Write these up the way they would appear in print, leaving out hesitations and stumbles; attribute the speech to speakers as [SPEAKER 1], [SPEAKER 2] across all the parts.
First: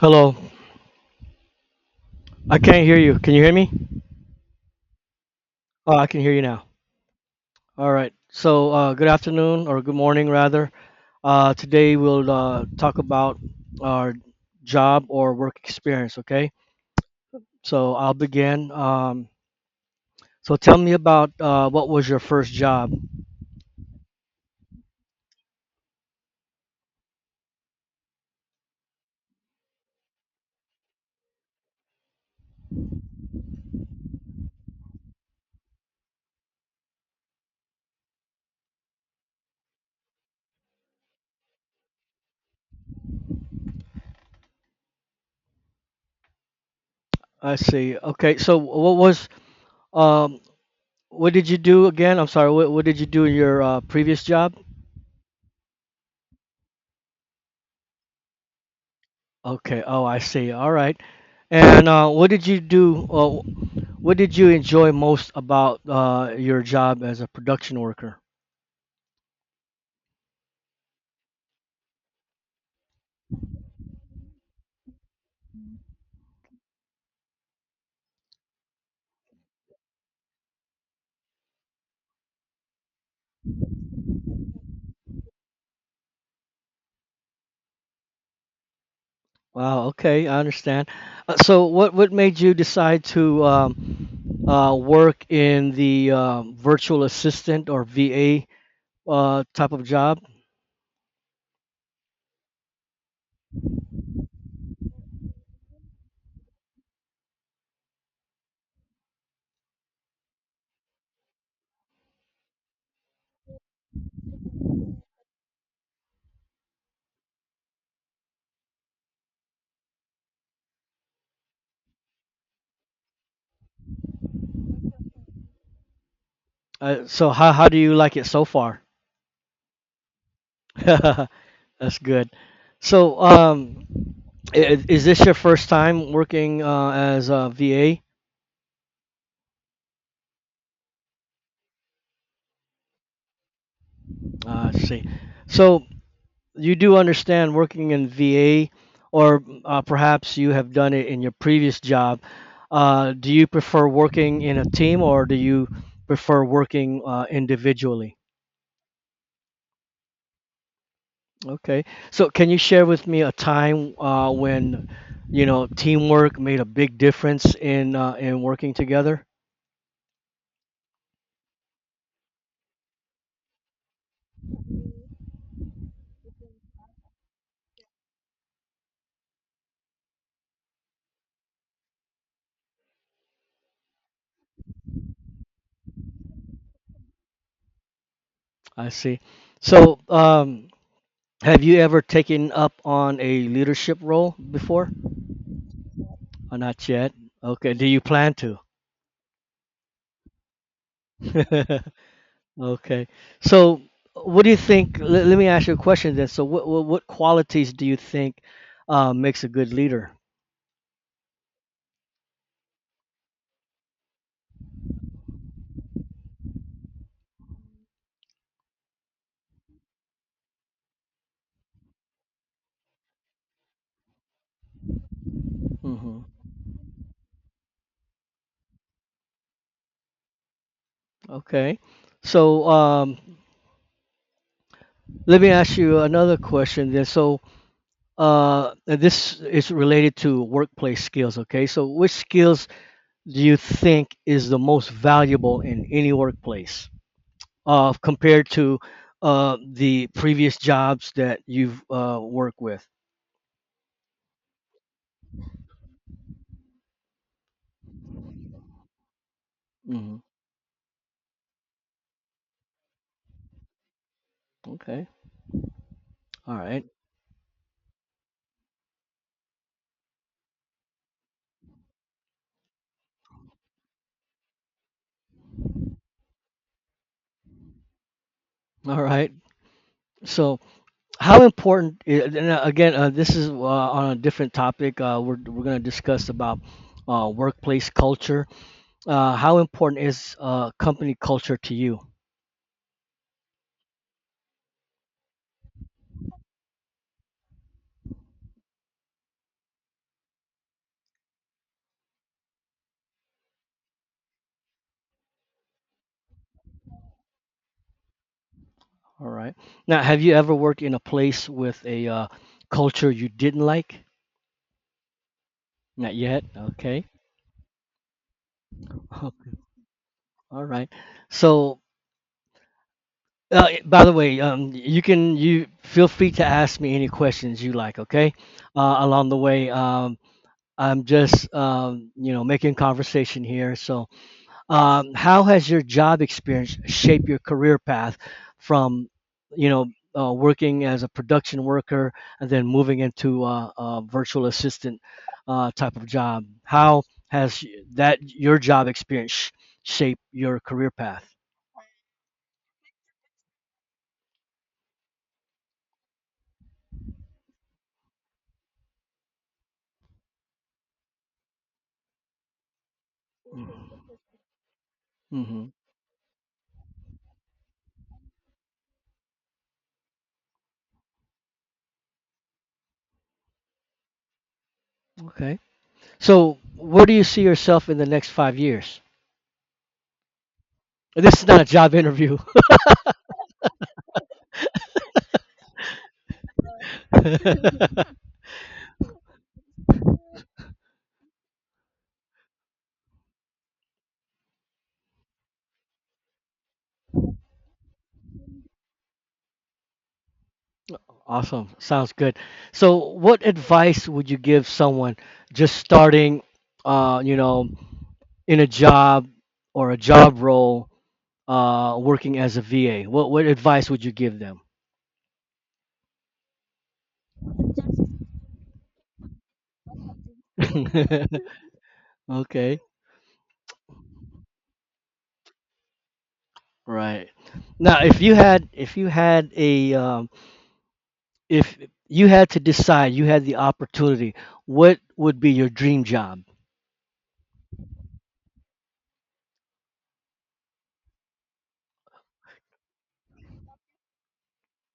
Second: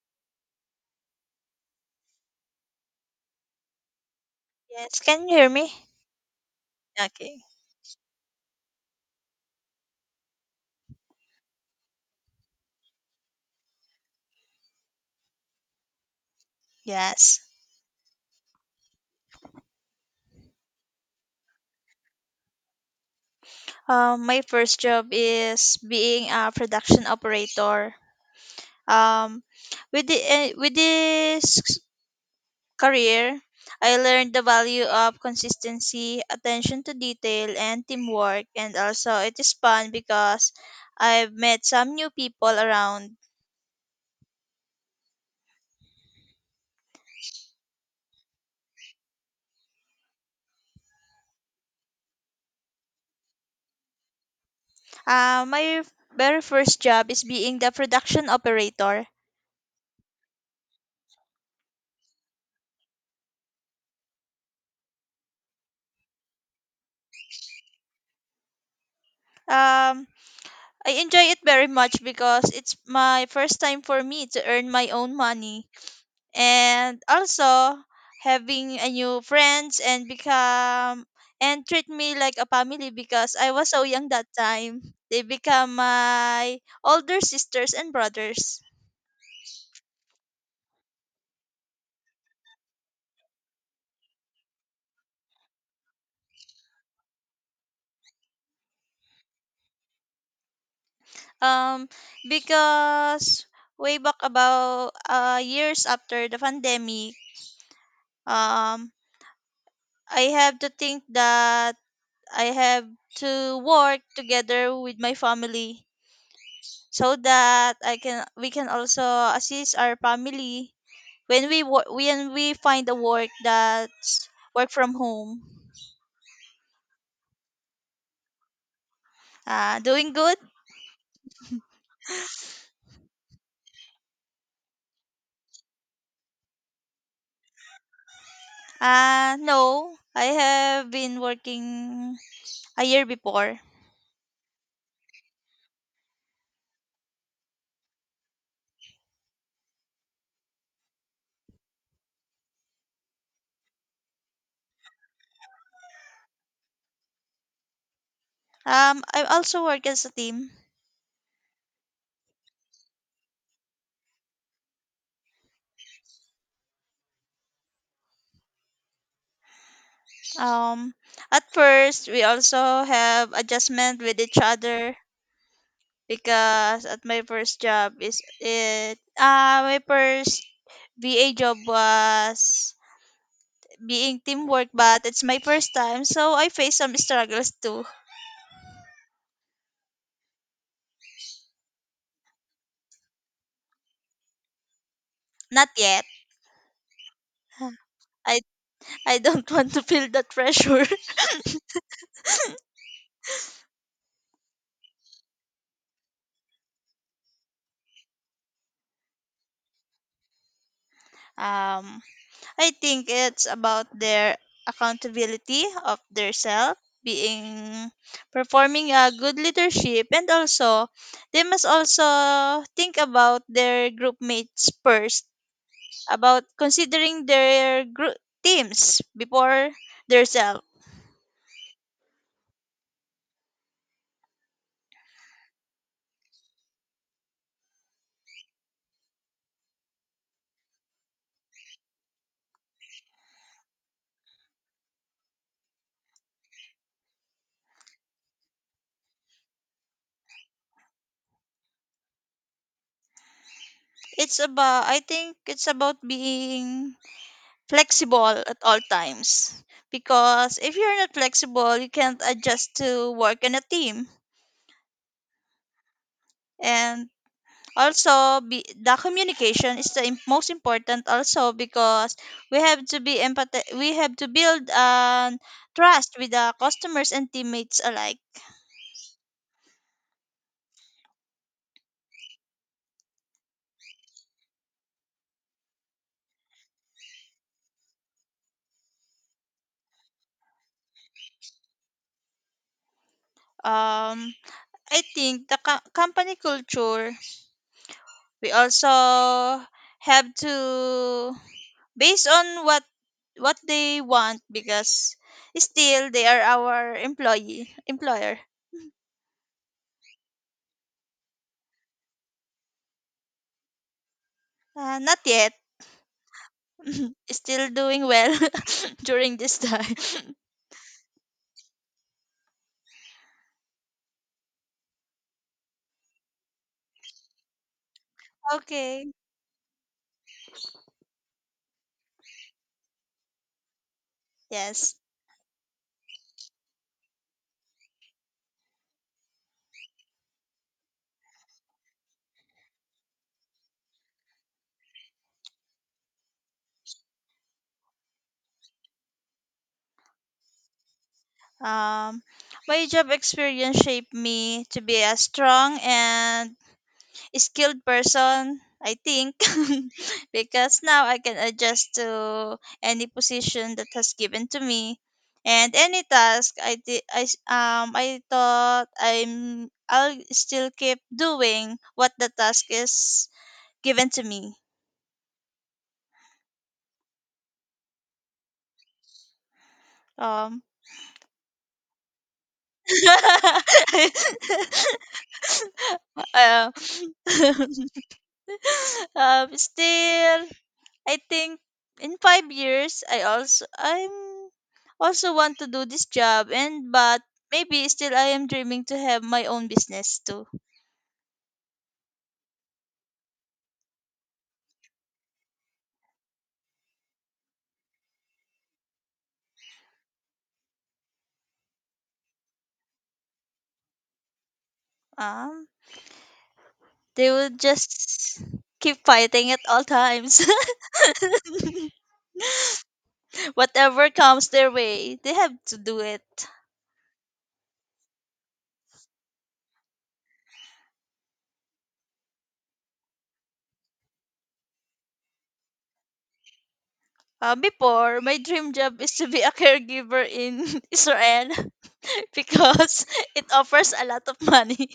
[SPEAKER 1] Hello. I can't hear you. Can you hear me?
[SPEAKER 2] Yes, can you hear me?
[SPEAKER 1] Oh, I can hear you now.
[SPEAKER 2] Okay.
[SPEAKER 1] All right. Good afternoon or good morning, rather. Today we'll talk about our job or work experience. Okay.
[SPEAKER 2] Yes.
[SPEAKER 1] So I'll begin. So tell me about what was your first job?
[SPEAKER 2] My first job is being a production operator. Um, with this career, I learned the value of consistency, attention to detail, and teamwork. And also, it is fun because I've met some new people around.
[SPEAKER 1] I see. Okay. So what was um, what did you do again? I'm sorry. What did you do in your previous job?
[SPEAKER 2] My very first job is being the production operator.
[SPEAKER 1] Okay. Oh, I see. All right. And what did you do? What did you enjoy most about your job as a production worker?
[SPEAKER 2] Um, I enjoy it very much because it's my first time for me to earn my own money, and also having a new friends and become and treat me like a family because I was so young that time. They become my older sisters and brothers.
[SPEAKER 1] Wow, okay, I understand. So, what made you decide to work in the virtual assistant or VA type of job?
[SPEAKER 2] Um because way back about years after the pandemic, um I have to think that I have to work together with my family so that I can we can also assist our family when we find a work that's work from home.
[SPEAKER 1] So, how do you like it so far?
[SPEAKER 2] Doing good?
[SPEAKER 1] That's good. So, is this your first time working as a VA?
[SPEAKER 2] No, I have been working a year before.
[SPEAKER 1] I see. So, you do understand working in VA, or perhaps you have done it in your previous job. Do you prefer working in a team or do you prefer working individually?
[SPEAKER 2] I also work as a team.
[SPEAKER 1] Okay. So, can you share with me a time when you know teamwork made a big difference in working together?
[SPEAKER 2] Um, at first, we also have adjustment with each other because at my first job is it my first VA job was being teamwork, but it's my first time, so I face some struggles too.
[SPEAKER 1] I see. So, have you ever taken up on a leadership role before?
[SPEAKER 2] Not yet.
[SPEAKER 1] Or not yet? Okay. Do you plan
[SPEAKER 2] I I don't want to feel that pressure.
[SPEAKER 1] to? Okay. So, what do you think? Let me ask you a question then. So, what qualities do you think makes a good leader?
[SPEAKER 2] Um, I think it's about their accountability of their self, being performing a good leadership, and also they must also think about their group mates first,
[SPEAKER 1] hmm
[SPEAKER 2] about considering their group teams before their self.
[SPEAKER 1] Okay. So, let me ask you another question then. So, and this is related to workplace skills. Okay. So, which skills do you think is the most valuable in any workplace compared to the previous jobs that you've worked with?
[SPEAKER 2] It's about, I think it's about being flexible at all times
[SPEAKER 1] hmm
[SPEAKER 2] because if you're not flexible you can't adjust to work in a team.
[SPEAKER 1] Okay. All right.
[SPEAKER 2] And also, the communication is the im- most important also because we have to we have to build trust with the customers and teammates alike.
[SPEAKER 1] All right. So, how important? I- And again, this is on a different topic. We're going to discuss about workplace culture. How important is company culture to you?
[SPEAKER 2] um I think the company culture, we also have to based on what they want because still they are our employee employer.
[SPEAKER 1] All right. Now, have you ever worked in a place with a culture you didn't like?
[SPEAKER 2] Not yet.
[SPEAKER 1] Not yet. Okay.
[SPEAKER 2] Still doing well
[SPEAKER 1] All
[SPEAKER 2] during this time.
[SPEAKER 1] right. So, by the way, you can you feel free to ask me any questions you like. Okay.
[SPEAKER 2] Okay.
[SPEAKER 1] Along the way, I'm just, you know, making conversation here. So,
[SPEAKER 2] Yes.
[SPEAKER 1] how has your job experience shaped your career path from, you know, working as a production worker and then moving into a virtual assistant type of job? How has y- that your job experience shaped your career path?
[SPEAKER 2] Um my job experience shaped me to be a strong and skilled person, I think, because now I can adjust to any position that has given to me,
[SPEAKER 1] Mm-hmm.
[SPEAKER 2] and any task I did. I s- I thought I'm I'll still keep doing what the task is given to me.
[SPEAKER 1] Okay. So, where do you see yourself in the next 5 years?
[SPEAKER 2] Um.
[SPEAKER 1] This is not a job interview.
[SPEAKER 2] uh, still I think in 5 years I'm also want to do this job, and but maybe still I am dreaming to have my own business too.
[SPEAKER 1] Awesome. Sounds good. So, what advice would you give someone just starting, you know, in a job or a job role, working as a VA? What advice would you give them?
[SPEAKER 2] Um they will just keep fighting at all times.
[SPEAKER 1] Okay.
[SPEAKER 2] Whatever comes their way, they have to do it.
[SPEAKER 1] Right. Now, if you had a if you had to decide, you had the opportunity, what would be your dream job?
[SPEAKER 2] Before my dream job is to be a caregiver in Israel because it offers a lot of money.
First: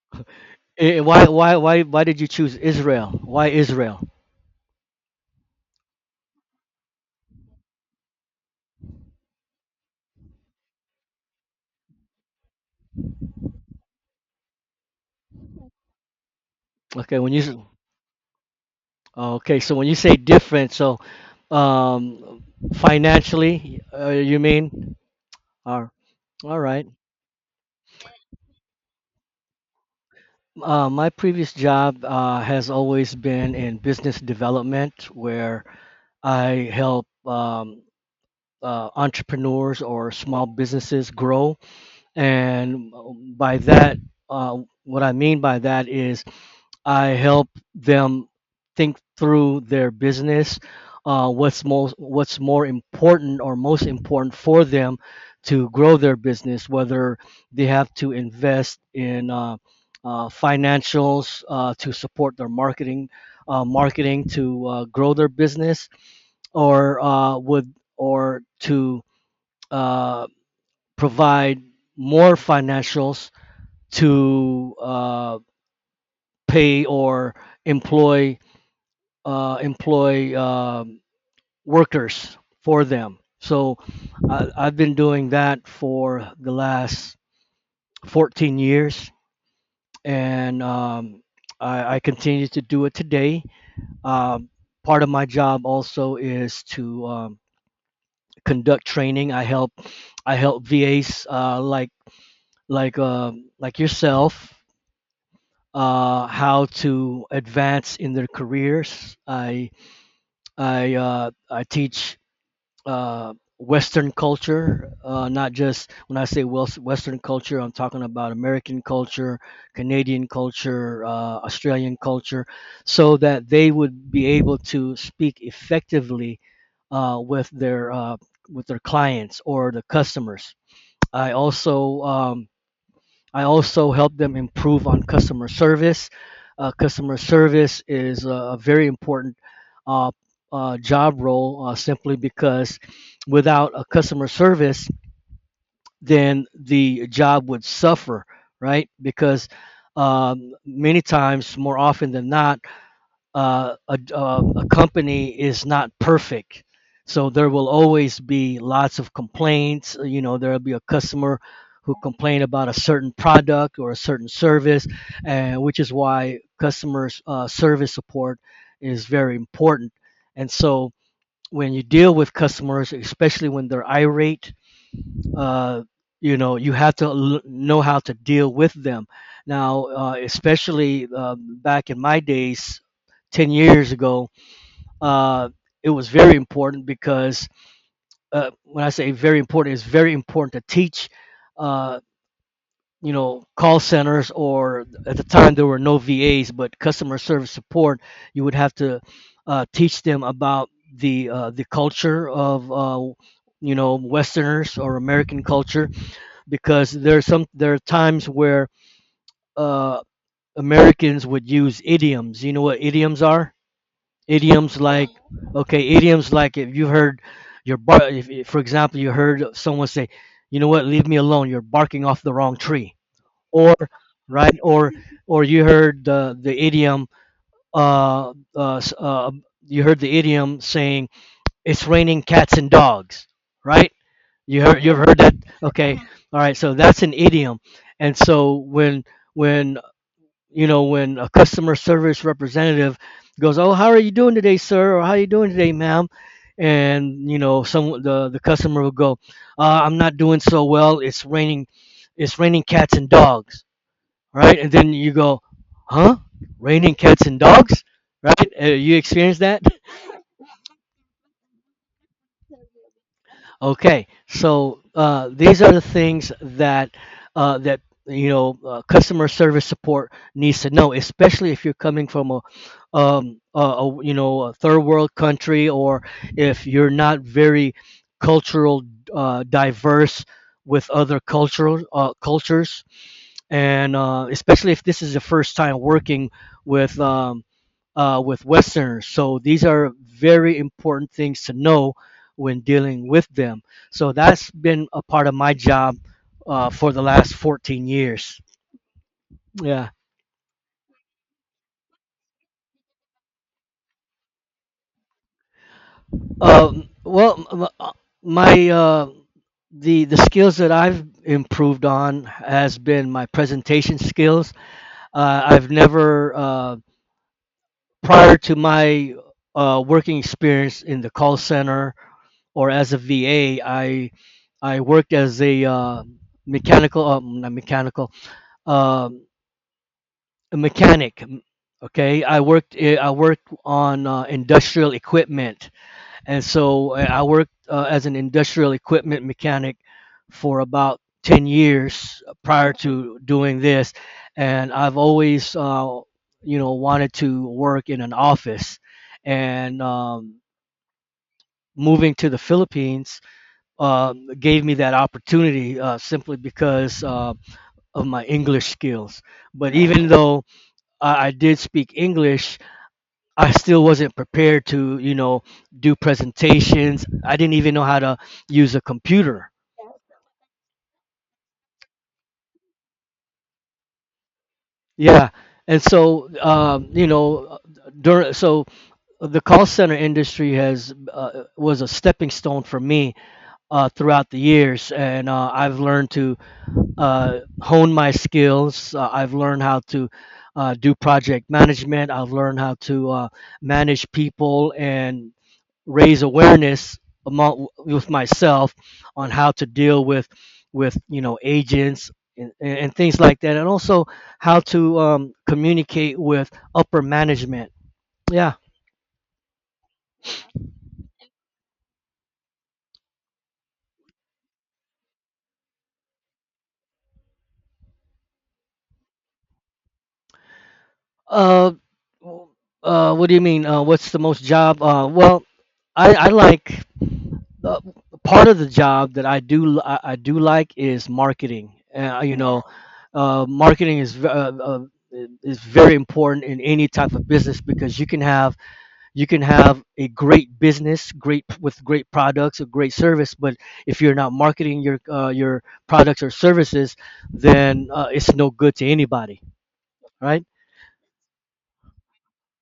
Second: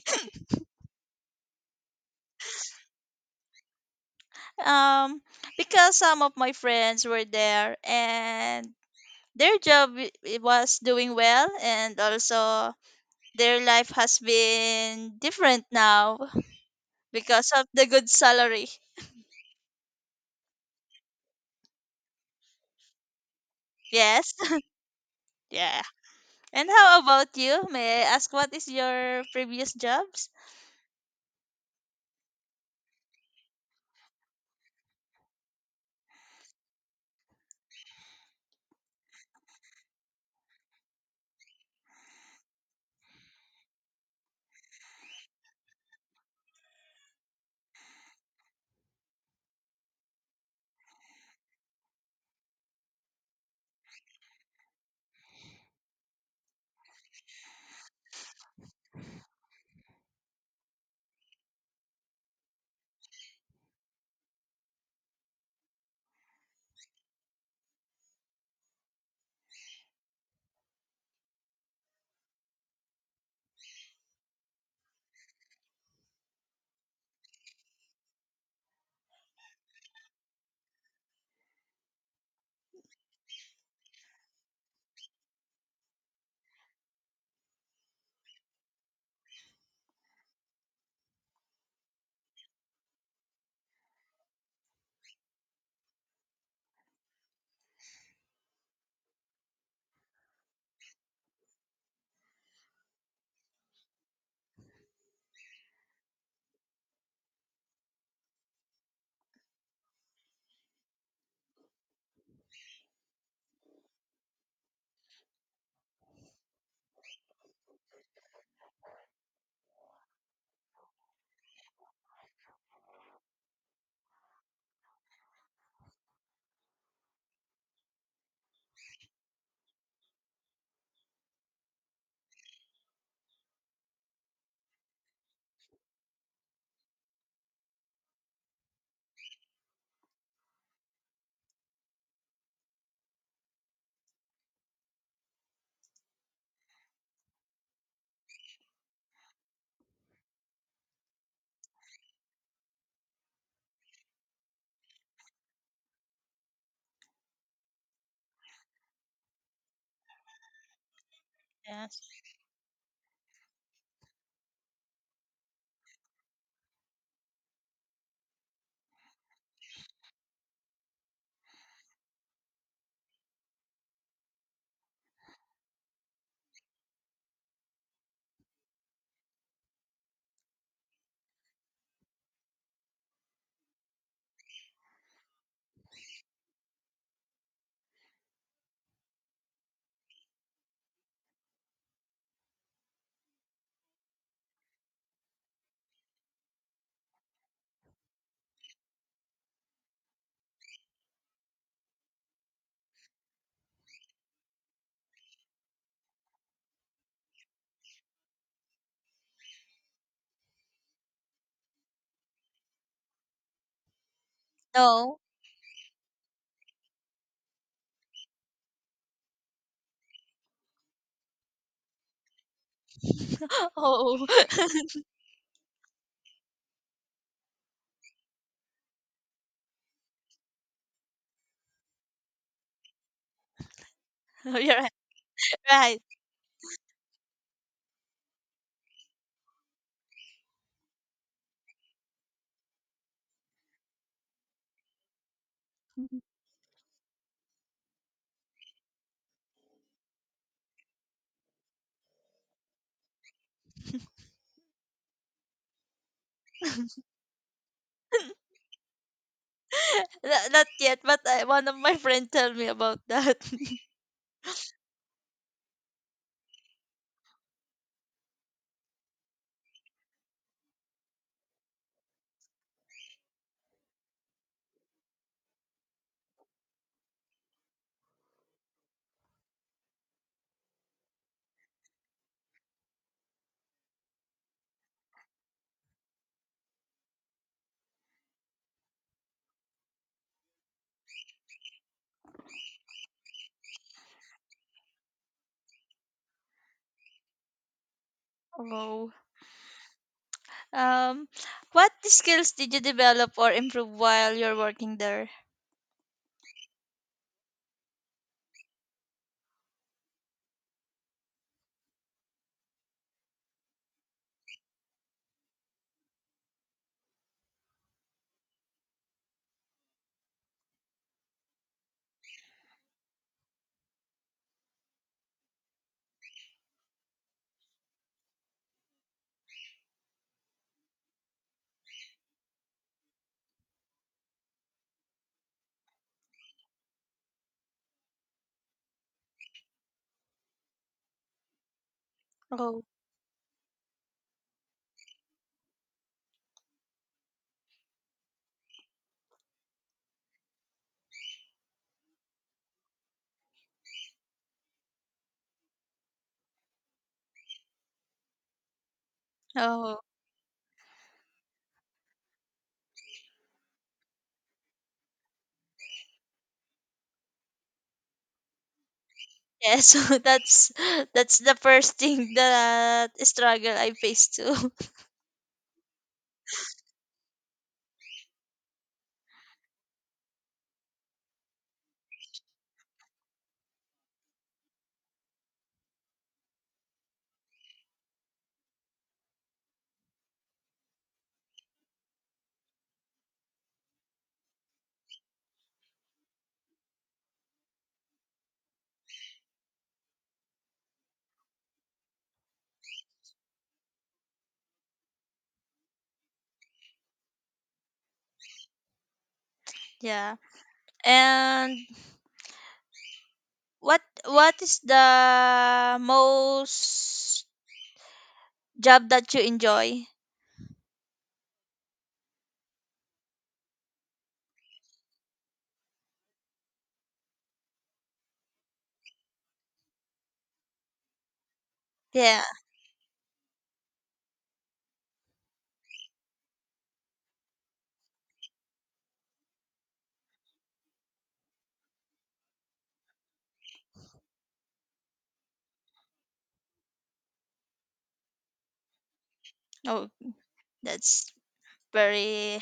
[SPEAKER 1] Why did you choose Israel? Why Israel?
[SPEAKER 2] um because some of my friends were there and their was doing well, and also their life has been different now
[SPEAKER 1] Okay, when you
[SPEAKER 2] because
[SPEAKER 1] s-
[SPEAKER 2] of the good salary.
[SPEAKER 1] Okay, so when you say different, so um, financially,
[SPEAKER 2] Yes.
[SPEAKER 1] you mean? All
[SPEAKER 2] Yeah.
[SPEAKER 1] right. All
[SPEAKER 2] And
[SPEAKER 1] right.
[SPEAKER 2] how about you, may I ask, what is your previous jobs?
[SPEAKER 1] My previous job has always been in business development, where I help entrepreneurs or small businesses grow. And by that, what I mean by that is I help them think through their business, what's more important or most important for them to grow their business, whether they have to invest in financials to support their marketing, marketing to grow their business, or uh, would or to uh, provide more financials to pay or employ uh, employ um, workers for them. So I've been doing that for the last 14 years, and I continue to do it today. Um, part of my job also is to conduct training. I help VAs like like yourself how to advance in their careers. I teach Western culture, not just when I say Western culture, I'm talking about American culture, Canadian culture, Australian culture, so that they would be able to speak effectively uh, with their uh, with their clients or the customers. I also um, I also help them improve on customer service. Customer service is a very important uh, job role simply because without a customer service, then the job would suffer, right? Because many times, more often than not, a company is not perfect. So there will always be lots of complaints. You know, there'll be a customer who
[SPEAKER 2] Yes.
[SPEAKER 1] complain about a certain product or a certain service, and which is why customer service support is very important. And so when you deal with customers, especially when they're irate, uh, you know you have to know how to deal with them. Now especially back in my days 10 years ago, uh, it was very important because when I say very important it's very important to teach, uh, you know, call centers, or at the time there were no vas, but customer service support, you would have to teach them about the culture of, you know, westerners or american culture, because there are some there are times where uh, Americans would use idioms. You know what idioms are? Idioms like,
[SPEAKER 2] No.
[SPEAKER 1] okay, idioms like if you heard if, for example, you heard someone say, "You know what? Leave me alone. You're barking off the wrong tree," or
[SPEAKER 2] Oh.
[SPEAKER 1] right, or you heard the idiom. Uh, uh, s- uh, you heard the idiom saying, "It's raining cats and dogs," right?
[SPEAKER 2] You're right.
[SPEAKER 1] You've heard that? Okay.
[SPEAKER 2] Right.
[SPEAKER 1] All right. So that's an idiom. And so when you know when a customer service representative goes, "Oh, how are you doing today, sir?" or "How are you doing today, ma'am?" And you know some the customer will go, "I'm not doing so well. It's raining. It's raining cats and dogs." Right? And then you go, "Huh? Raining cats and dogs?" Right? You experience that?
[SPEAKER 2] Not not yet, but one of my friends tell me about that.
[SPEAKER 1] Okay, so these are the things that uh, that you know customer service support needs to know, especially if you're coming from a, a, you know, a third world country, or if you're not very cultural, diverse with other cultural cultures, and especially if this is the first time working with. With Westerners. So these are very important things to know when dealing with them. So that's been a part of my job for the last 14 years.
[SPEAKER 2] Oh.
[SPEAKER 1] Yeah.
[SPEAKER 2] Um, what skills did you develop or improve while you're working there?
[SPEAKER 1] Well, my the skills that I've improved on has been my presentation skills. I've never Prior to my working experience in the call center or as a VA, I worked as a mechanical, not mechanical, um, a mechanic. Okay, I worked worked on industrial equipment, and so I worked as an industrial equipment mechanic for about 10 years prior
[SPEAKER 2] Oh,
[SPEAKER 1] to doing this, and I've always you know wanted to work in an office, and moving to the Philippines gave me that opportunity simply because of my English skills. But
[SPEAKER 2] oh,
[SPEAKER 1] even though I did speak English, I still wasn't prepared to, you know, do presentations. I didn't even know how to use a computer.
[SPEAKER 2] yeah. So that's the first thing that struggle I faced too.
[SPEAKER 1] Yeah. And so, you know, during, so the call center industry has was a stepping stone for me throughout the years, and I've learned to honed my skills. I've learned how to do project management. I've learned how to manage people and raise awareness among with myself on how to deal with you know agents and things like that, and also how to communicate with upper management. Yeah.
[SPEAKER 2] Yeah. And what is the most job that you enjoy?
[SPEAKER 1] Uh, what do you mean? What's the most job? Well, I like, uh, part of the job that I do I do like is marketing. You
[SPEAKER 2] Yeah.
[SPEAKER 1] know, marketing is very important in any type of business because you can have a great business, great with great products, a great service, but if you're not marketing your products or services, then it's no good to anybody,
[SPEAKER 2] Oh,
[SPEAKER 1] right?
[SPEAKER 2] that's very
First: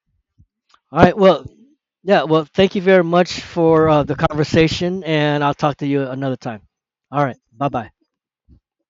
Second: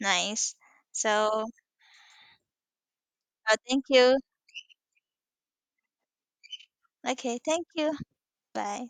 [SPEAKER 2] nice.
[SPEAKER 1] All right. Well,
[SPEAKER 2] So,
[SPEAKER 1] yeah. Well, thank you very much
[SPEAKER 2] thank
[SPEAKER 1] for the
[SPEAKER 2] you.
[SPEAKER 1] conversation, and I'll talk to you another time. All right.
[SPEAKER 2] Okay, thank
[SPEAKER 1] Bye bye.
[SPEAKER 2] you. Bye.